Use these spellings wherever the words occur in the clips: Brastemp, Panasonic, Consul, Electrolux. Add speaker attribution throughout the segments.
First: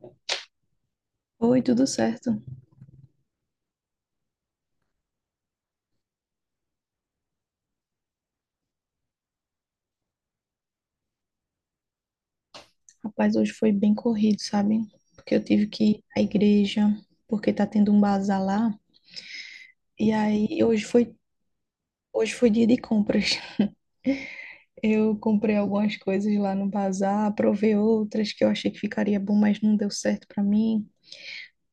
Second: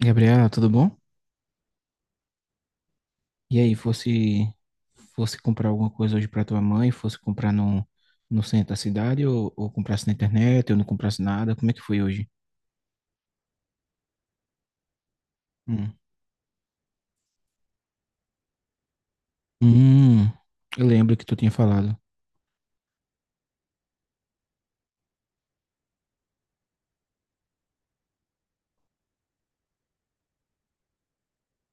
Speaker 1: Gabriela, tudo bom?
Speaker 2: Oi, tudo certo?
Speaker 1: E aí, fosse comprar alguma coisa hoje para tua mãe, fosse comprar no centro da cidade ou comprasse na internet ou não comprasse nada, como é que foi hoje?
Speaker 2: Rapaz, hoje foi bem corrido, sabe? Porque eu tive que
Speaker 1: Hum.
Speaker 2: ir à igreja, porque tá tendo um bazar lá. E
Speaker 1: Hum,
Speaker 2: aí,
Speaker 1: eu lembro que tu tinha falado.
Speaker 2: hoje foi dia de compras. Eu comprei algumas coisas lá no bazar, provei outras que eu achei que ficaria bom, mas não deu certo pra mim.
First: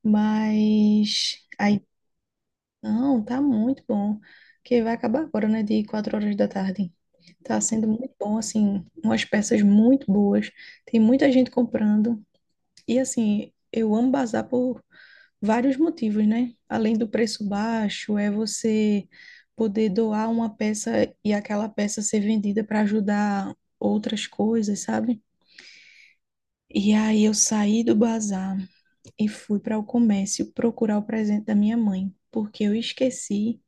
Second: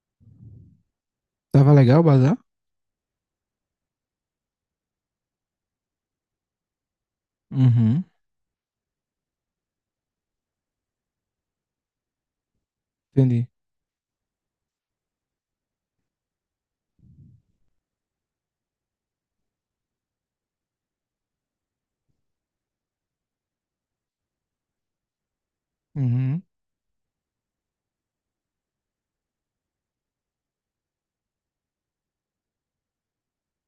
Speaker 2: Mas
Speaker 1: Tava
Speaker 2: aí,
Speaker 1: legal o bazar?
Speaker 2: não, tá muito bom. Que vai acabar agora, né? De 4 horas da tarde. Tá sendo
Speaker 1: Uhum,
Speaker 2: muito bom, assim, umas peças muito boas. Tem muita gente comprando. E
Speaker 1: entendi.
Speaker 2: assim, eu amo bazar por vários motivos, né? Além do preço baixo, é você poder doar uma peça e aquela peça ser vendida para ajudar outras coisas, sabe?
Speaker 1: Uhum.
Speaker 2: E aí eu saí do bazar e fui para o comércio procurar o presente da minha mãe, porque eu esqueci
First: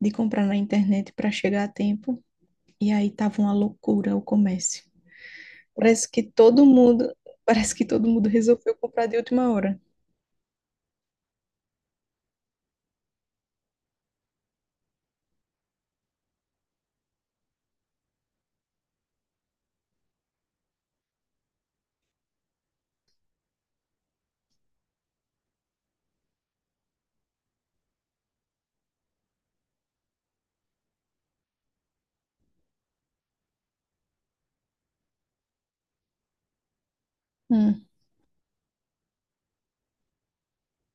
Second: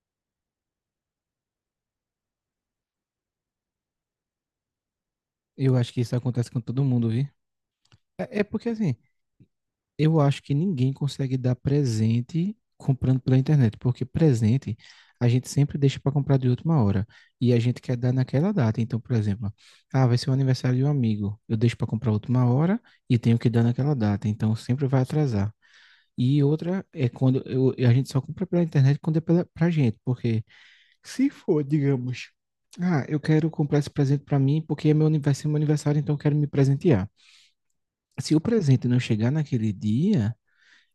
Speaker 2: de comprar na internet para chegar a tempo, e aí tava uma loucura o comércio.
Speaker 1: Eu acho que
Speaker 2: Parece
Speaker 1: isso
Speaker 2: que
Speaker 1: acontece com
Speaker 2: todo
Speaker 1: todo mundo,
Speaker 2: mundo,
Speaker 1: vi?
Speaker 2: parece que todo mundo
Speaker 1: É porque
Speaker 2: resolveu
Speaker 1: assim,
Speaker 2: comprar de última hora.
Speaker 1: eu acho que ninguém consegue dar presente comprando pela internet, porque presente a gente sempre deixa para comprar de última hora e a gente quer dar naquela data. Então, por exemplo, ah, vai ser o aniversário de um amigo, eu deixo para comprar última hora e tenho que dar naquela data, então sempre vai atrasar. E outra é a gente só compra pela internet quando é pra gente, porque se for, digamos, ah, eu quero comprar esse presente para mim porque é meu aniversário, então eu quero me presentear.
Speaker 2: Hum,
Speaker 1: Se o presente não chegar naquele dia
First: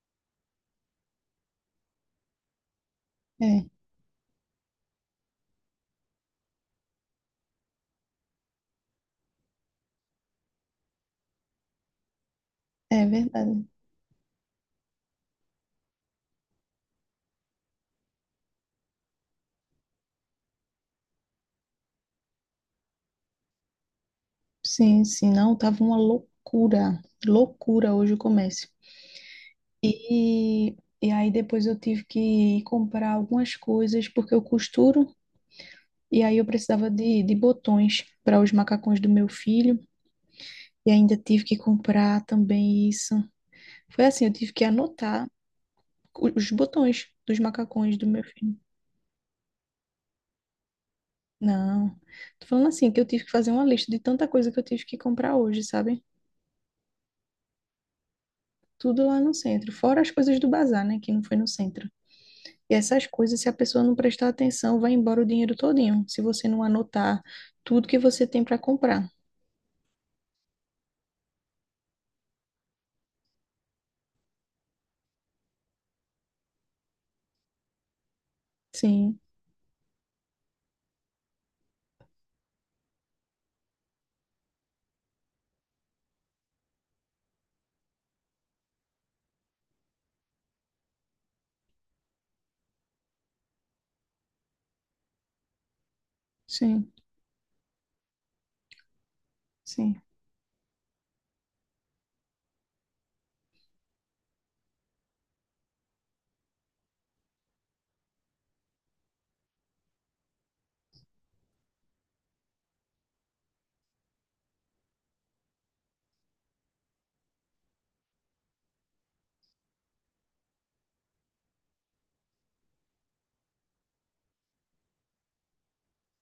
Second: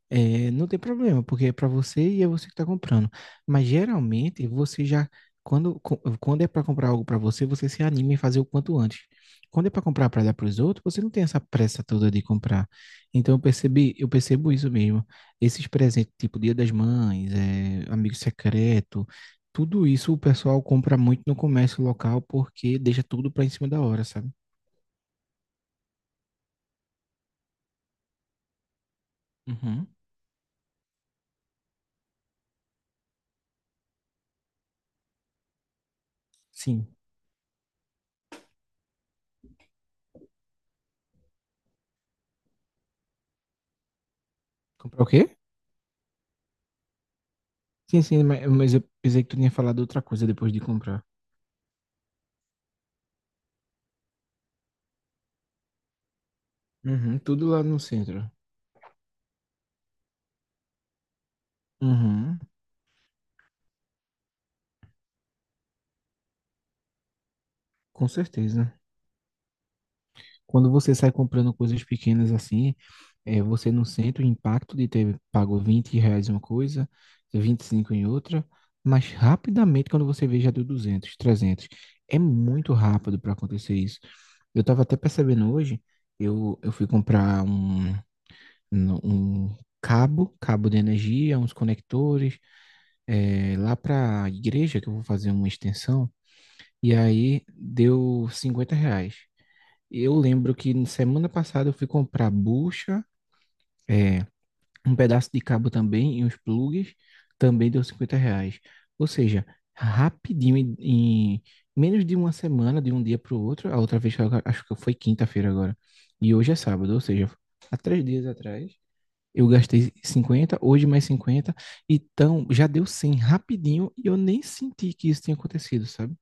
Speaker 1: não tem problema, porque é para você e é você que está comprando.
Speaker 2: é.
Speaker 1: Mas geralmente você já, quando é para comprar algo para você, você se anima em fazer o quanto antes. Quando é para comprar para dar para os outros, você não tem essa pressa toda de comprar.
Speaker 2: É
Speaker 1: Então
Speaker 2: verdade.
Speaker 1: eu percebo isso mesmo. Esses presentes, tipo Dia das Mães, é, amigo secreto, tudo isso o pessoal compra muito no comércio local porque deixa tudo para em cima da hora, sabe?
Speaker 2: Sim, sim, não, tava uma loucura, loucura hoje o comércio.
Speaker 1: Uhum.
Speaker 2: E, e aí depois eu tive que ir comprar algumas coisas porque eu costuro e aí eu
Speaker 1: Sim.
Speaker 2: precisava de botões para os macacões do meu filho e ainda tive que comprar também isso. Foi assim, eu tive que
Speaker 1: Comprar o quê?
Speaker 2: anotar os botões dos macacões
Speaker 1: Sim,
Speaker 2: do
Speaker 1: sim,
Speaker 2: meu
Speaker 1: mas
Speaker 2: filho.
Speaker 1: mas eu pensei que tu tinha falado outra coisa depois de comprar.
Speaker 2: Não, tô falando assim que eu tive que fazer uma lista de tanta coisa que eu tive que comprar hoje, sabe?
Speaker 1: Uhum, tudo lá no centro.
Speaker 2: Tudo lá no centro, fora as coisas do bazar, né, que não foi no centro.
Speaker 1: Uhum,
Speaker 2: E essas coisas, se a pessoa não prestar atenção, vai embora o dinheiro todinho, se você não anotar tudo que
Speaker 1: com
Speaker 2: você tem para
Speaker 1: certeza.
Speaker 2: comprar.
Speaker 1: Quando você sai comprando coisas pequenas assim, é, você não sente o impacto de ter pago R$ 20 em uma coisa, 25 em outra, mas
Speaker 2: Sim,
Speaker 1: rapidamente quando você vê já deu 200, 300, é muito rápido para acontecer isso. Eu estava até percebendo hoje, eu fui comprar um cabo, cabo de energia, uns conectores, é, lá para a igreja que eu vou fazer uma extensão.
Speaker 2: sim,
Speaker 1: E aí deu R$ 50.
Speaker 2: sim.
Speaker 1: Eu lembro que na semana passada eu fui comprar bucha, é, um pedaço de cabo também e uns plugs, também deu R$ 50. Ou seja, rapidinho, em menos de uma semana, de um dia para o outro, a outra vez, acho que foi quinta-feira agora, e hoje é sábado, ou seja, há 3 dias atrás, eu gastei 50, hoje mais 50, então já deu 100 rapidinho e eu nem senti que isso tinha acontecido, sabe?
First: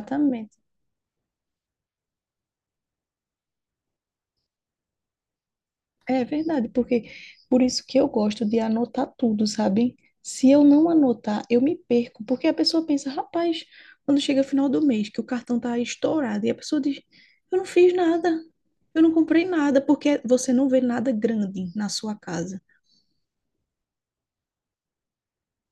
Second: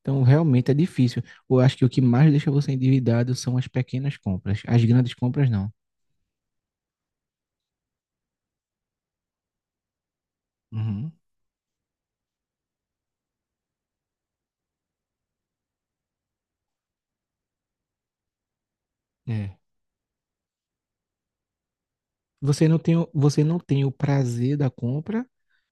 Speaker 1: Então, realmente é difícil. Eu acho que o que mais deixa você endividado são as pequenas compras. As grandes compras, não.
Speaker 2: É verdade, porque por isso que eu gosto de anotar tudo, sabe? Se eu não
Speaker 1: Uhum.
Speaker 2: anotar, eu me perco, porque a pessoa pensa, rapaz, quando chega final do mês, que o cartão tá estourado, e a pessoa diz, eu não fiz nada, eu não comprei
Speaker 1: É.
Speaker 2: nada, porque você não vê nada grande na sua casa.
Speaker 1: Você não tem, você não tem o prazer da compra,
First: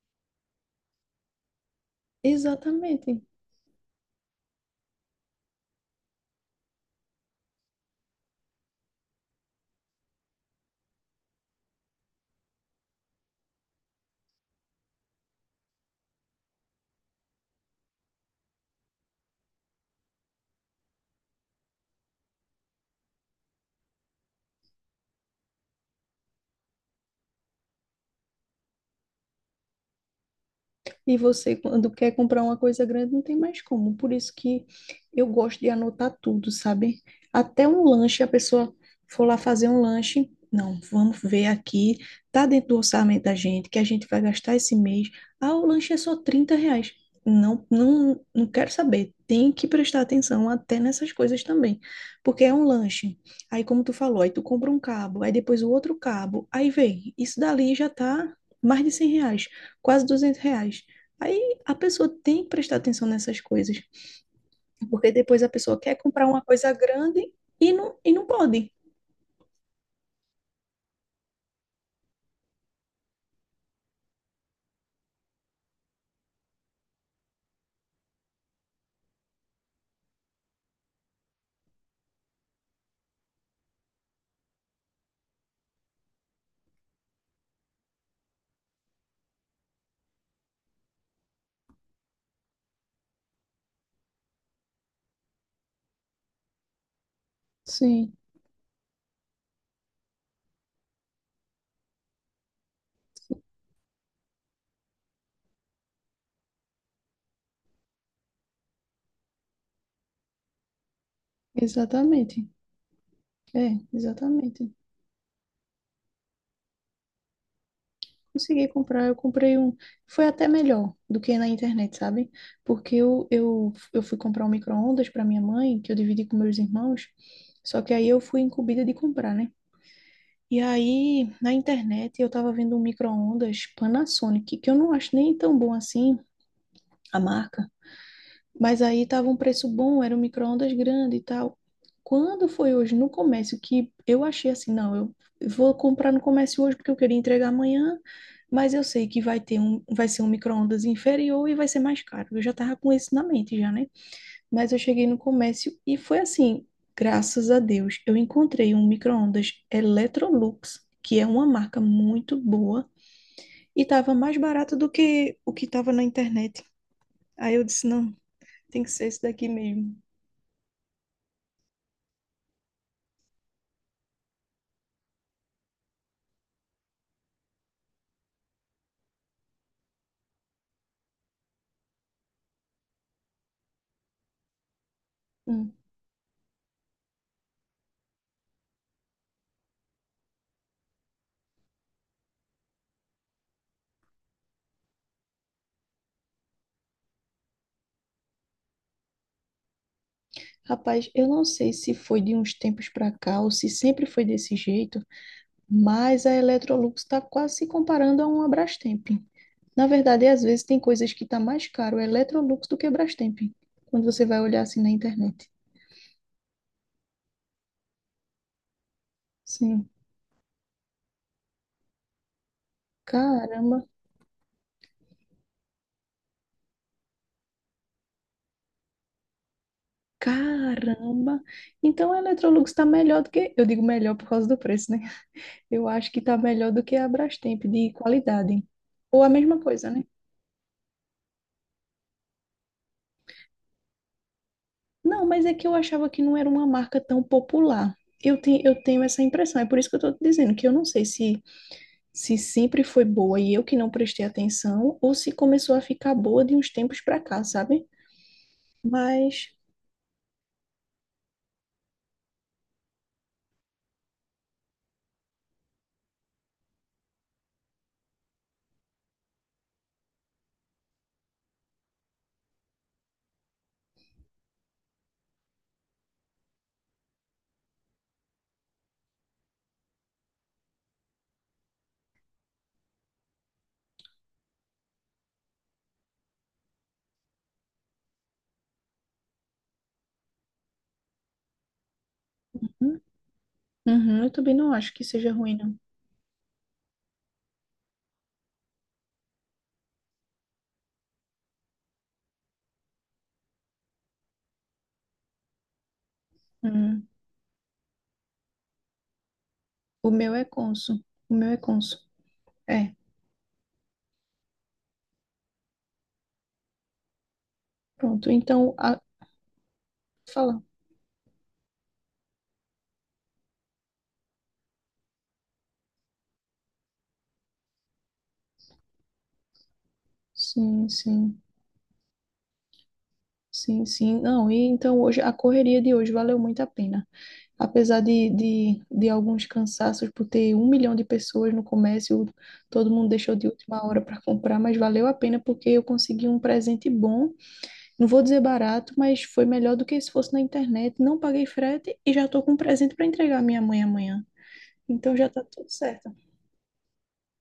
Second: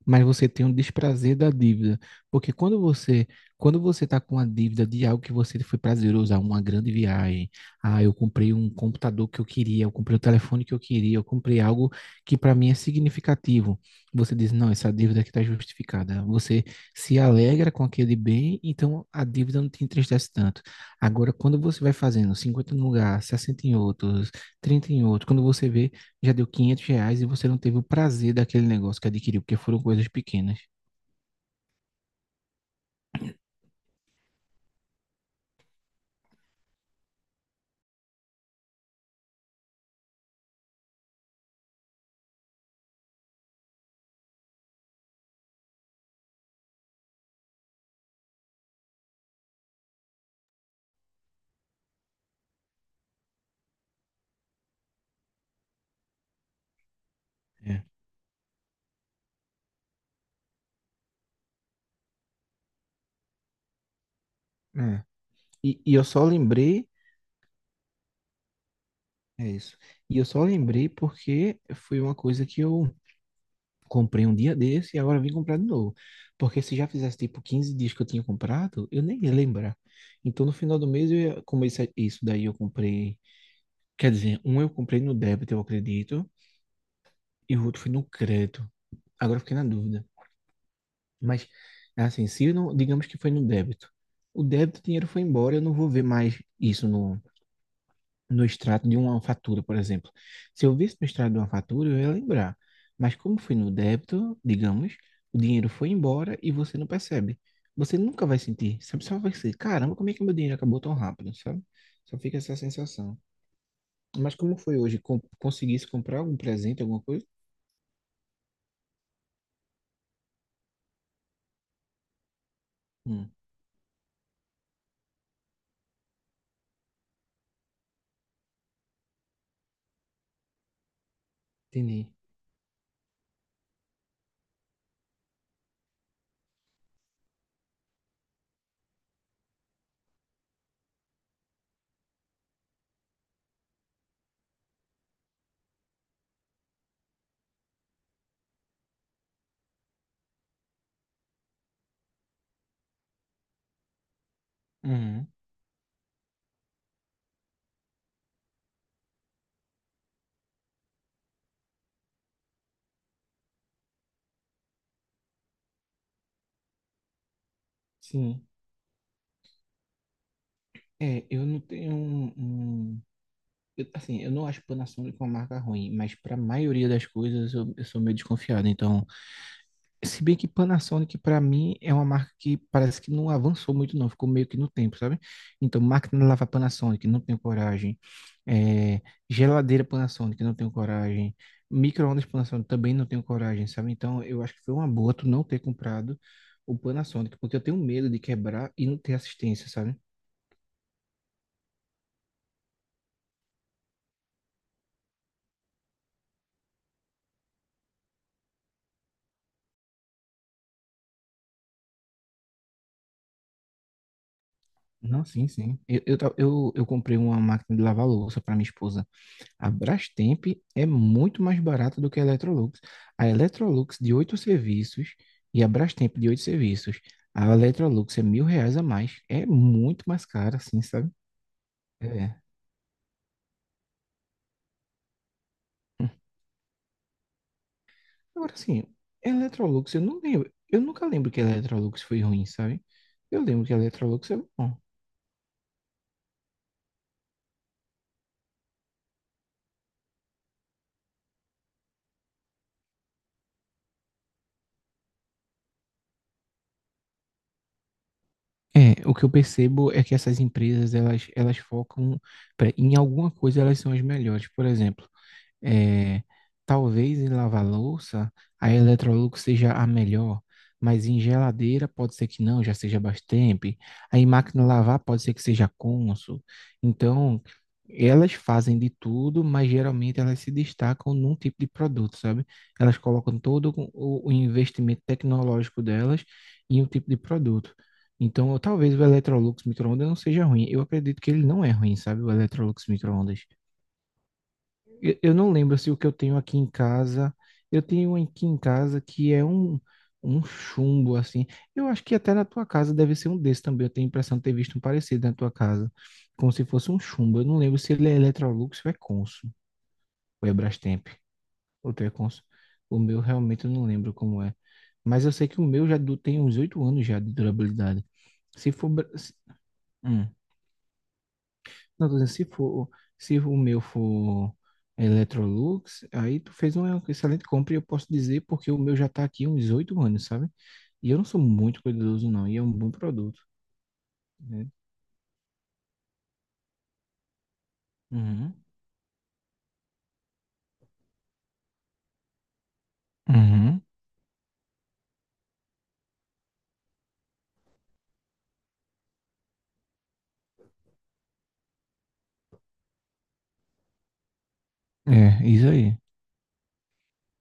Speaker 1: mas você tem o desprazer da dívida. Porque
Speaker 2: Exatamente.
Speaker 1: quando você está com a dívida de algo que você foi prazeroso, ah, uma grande viagem, ah, eu comprei um computador que eu queria, eu comprei o telefone que eu queria, eu comprei algo que para mim é significativo. Você diz, não, essa dívida aqui está justificada. Você se alegra com aquele bem, então a dívida não te entristece tanto. Agora, quando você vai fazendo 50 num lugar, 60 em outros, 30 em outro, quando você vê já deu R$ 500 e você não teve o prazer daquele negócio que adquiriu, porque foram coisas pequenas.
Speaker 2: E você, quando quer comprar uma coisa grande, não tem mais como. Por isso que eu gosto de anotar tudo, sabe? Até um lanche, a pessoa for lá fazer um lanche. Não, vamos ver aqui. Tá dentro do orçamento da gente, que a gente vai gastar esse mês. Ah, o lanche é só 30 reais. Não, não, não quero saber. Tem que prestar atenção até nessas coisas também. Porque é um lanche. Aí, como tu falou, aí tu compra um cabo, aí depois o outro cabo. Aí vem, isso dali
Speaker 1: É.
Speaker 2: já tá mais de 100 reais, quase 200 reais. Aí a pessoa tem que prestar atenção nessas coisas,
Speaker 1: É.
Speaker 2: porque depois a pessoa
Speaker 1: E
Speaker 2: quer
Speaker 1: eu só
Speaker 2: comprar uma coisa
Speaker 1: lembrei,
Speaker 2: grande e não pode.
Speaker 1: é isso. E eu só lembrei porque foi uma coisa que eu comprei um dia desse e agora vim comprar de novo. Porque se já fizesse tipo 15 dias que eu tinha comprado, eu nem ia lembrar. Então no final do mês eu ia, isso daí eu comprei, quer dizer, um eu comprei no débito, eu acredito, e o outro foi no crédito. Agora eu fiquei na dúvida. Mas, assim, se não, digamos que foi no débito. O débito, o dinheiro foi embora, eu não vou ver mais isso
Speaker 2: Sim,
Speaker 1: no extrato de uma fatura, por exemplo. Se eu visse no extrato de uma fatura, eu ia lembrar. Mas como foi no débito, digamos, o dinheiro foi embora e você não percebe. Você nunca vai sentir, sabe? Só vai ser, caramba, como é que meu dinheiro acabou tão rápido, sabe? Só fica
Speaker 2: exatamente.
Speaker 1: essa sensação.
Speaker 2: É,
Speaker 1: Mas como
Speaker 2: exatamente.
Speaker 1: foi hoje? Conseguisse comprar algum presente, alguma coisa?
Speaker 2: Consegui comprar, eu comprei um. Foi até melhor do que na internet, sabe? Porque
Speaker 1: Hum,
Speaker 2: eu fui comprar um micro-ondas para minha mãe, que eu dividi com meus irmãos, só que aí eu fui incumbida de comprar, né? E aí, na
Speaker 1: entendi.
Speaker 2: internet, eu tava vendo um micro-ondas Panasonic, que eu não acho nem tão bom assim a marca. Mas aí tava um preço bom, era um micro-ondas grande e tal. Quando foi hoje no comércio que eu achei assim, não, eu vou comprar no comércio hoje porque eu queria entregar amanhã, mas eu sei que vai ter um, vai ser um micro-ondas inferior e vai ser mais caro. Eu já tava com isso na mente já, né? Mas eu cheguei no
Speaker 1: Uhum,
Speaker 2: comércio e foi assim, graças a Deus, eu encontrei um micro-ondas Electrolux, que é uma marca muito boa e tava mais barato do que o que tava na internet. Aí eu disse, não,
Speaker 1: sim.
Speaker 2: tem que ser esse daqui mesmo.
Speaker 1: É, eu não tenho eu- assim, eu não acho Panasonic uma marca ruim, mas para a maioria das coisas eu sou meio desconfiado. Então, se bem que Panasonic para mim é uma marca que parece que não avançou muito, não, ficou meio que no tempo, sabe?
Speaker 2: Hum.
Speaker 1: Então, máquina de lavar Panasonic, não tenho coragem. É, geladeira Panasonic, não tenho coragem. Micro-ondas Panasonic também não tenho coragem, sabe? Então, eu acho que foi uma boa tu não ter comprado o Panasonic, porque eu tenho medo de quebrar e não ter assistência, sabe?
Speaker 2: Rapaz, eu não sei se foi de uns tempos para cá ou se sempre foi desse jeito, mas a Electrolux está quase se comparando a uma Brastemp. Na verdade, às vezes tem coisas que tá mais caro a Electrolux do que a Brastemp, quando você vai olhar assim na
Speaker 1: Não, sim,
Speaker 2: internet.
Speaker 1: sim. Eu comprei uma máquina de lavar louça para minha esposa. A
Speaker 2: Sim,
Speaker 1: Brastemp é muito mais barata do que a Electrolux. A
Speaker 2: caramba,
Speaker 1: Electrolux de 8 serviços e a Brastemp de 8 serviços. A Electrolux é R$ 1.000 a mais. É muito mais cara, assim, sabe?
Speaker 2: caramba. Então a
Speaker 1: É.
Speaker 2: Electrolux está melhor do que, eu digo melhor por causa do preço, né? Eu acho que está melhor do que a Brastemp de
Speaker 1: Agora,
Speaker 2: qualidade.
Speaker 1: assim,
Speaker 2: Ou a mesma coisa,
Speaker 1: Electrolux, eu
Speaker 2: né?
Speaker 1: não lembro. Eu nunca lembro que a Electrolux foi ruim, sabe? Eu lembro que a Electrolux é bom.
Speaker 2: Não, mas é que eu achava que não era uma marca tão popular. Eu tenho essa impressão, é por isso que eu estou dizendo que eu não sei se, se sempre foi boa e eu que não prestei atenção, ou se começou a ficar boa de uns tempos para cá, sabe?
Speaker 1: É, o que eu
Speaker 2: Mas
Speaker 1: percebo é que essas empresas, elas focam em alguma coisa, elas são as melhores. Por exemplo, é, talvez em lava-louça a Electrolux seja a melhor, mas em geladeira pode ser que não, já seja Brastemp. Aí em máquina de lavar pode ser que seja Consul. Então, elas fazem de tudo, mas geralmente elas se destacam num tipo de produto, sabe? Elas colocam o investimento tecnológico delas em um tipo de produto. Então, talvez o Electrolux micro-ondas não seja ruim. Eu acredito que ele não é ruim, sabe? O Electrolux
Speaker 2: uhum,
Speaker 1: micro-ondas.
Speaker 2: uhum, eu também não acho que
Speaker 1: Eu
Speaker 2: seja
Speaker 1: eu não
Speaker 2: ruim, não.
Speaker 1: lembro se o que eu tenho aqui em casa. Eu tenho um aqui em casa que é um chumbo, assim. Eu acho que até na tua casa deve ser um desse também. Eu tenho a impressão de ter visto um parecido na tua casa. Como se fosse um
Speaker 2: Uhum.
Speaker 1: chumbo. Eu não lembro se ele é Electrolux ou é Consul.
Speaker 2: O meu é
Speaker 1: Ou é
Speaker 2: Consul.
Speaker 1: Brastemp.
Speaker 2: O meu é
Speaker 1: Ou
Speaker 2: Consul.
Speaker 1: tu é Consul.
Speaker 2: É,
Speaker 1: O meu realmente eu não lembro como é. Mas eu sei que o meu tem uns 8 anos já de durabilidade.
Speaker 2: pronto.
Speaker 1: Se
Speaker 2: Então,
Speaker 1: for.
Speaker 2: a...
Speaker 1: Bra- se- hum.
Speaker 2: fala.
Speaker 1: Não, tô dizendo, se for, se o meu for Electrolux, aí tu fez uma excelente compra e eu posso dizer porque o meu já tá aqui há uns 8 anos, sabe?
Speaker 2: Sim,
Speaker 1: E eu não sou
Speaker 2: sim.
Speaker 1: muito cuidadoso, não, e é um bom produto,
Speaker 2: Sim, sim. Não, e
Speaker 1: né?
Speaker 2: então hoje a correria de hoje valeu muito a pena. Apesar
Speaker 1: Uhum.
Speaker 2: de alguns cansaços por ter 1 milhão de pessoas no comércio, todo mundo deixou de
Speaker 1: Uhum.
Speaker 2: última hora para comprar, mas valeu a pena porque eu consegui um presente bom. Não vou dizer barato, mas foi melhor do que se fosse na internet. Não paguei frete e já estou com um presente para entregar à minha mãe amanhã. Então já está
Speaker 1: É, isso
Speaker 2: tudo
Speaker 1: aí.
Speaker 2: certo.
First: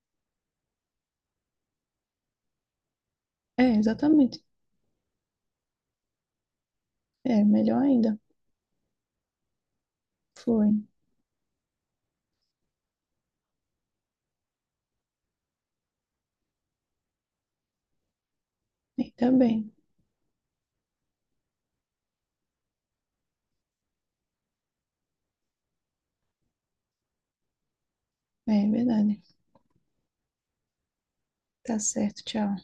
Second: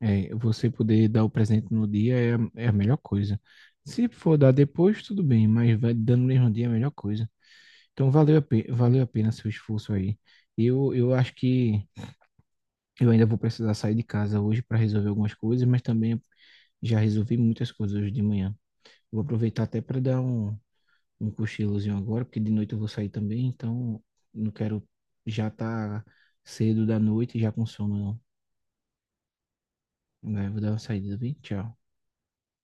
Speaker 1: É, você poder dar o presente no dia é, é a melhor coisa.
Speaker 2: É,
Speaker 1: Se for
Speaker 2: exatamente.
Speaker 1: dar depois, tudo bem, mas vai dando no mesmo dia é a melhor coisa.
Speaker 2: É, melhor
Speaker 1: Então
Speaker 2: ainda.
Speaker 1: valeu valeu a pena seu esforço aí.
Speaker 2: Foi.
Speaker 1: Eu acho que eu ainda vou precisar sair de casa hoje para resolver algumas coisas, mas também já resolvi muitas coisas hoje de manhã. Vou
Speaker 2: Ainda
Speaker 1: aproveitar
Speaker 2: bem.
Speaker 1: até para dar um cochilozinho agora, porque de noite eu vou sair também, então não quero já estar cedo da noite e já com sono,
Speaker 2: É, é verdade.
Speaker 1: não. Né? Vou dar uma saída, viu? Tchau.
Speaker 2: Tá certo. Tchau.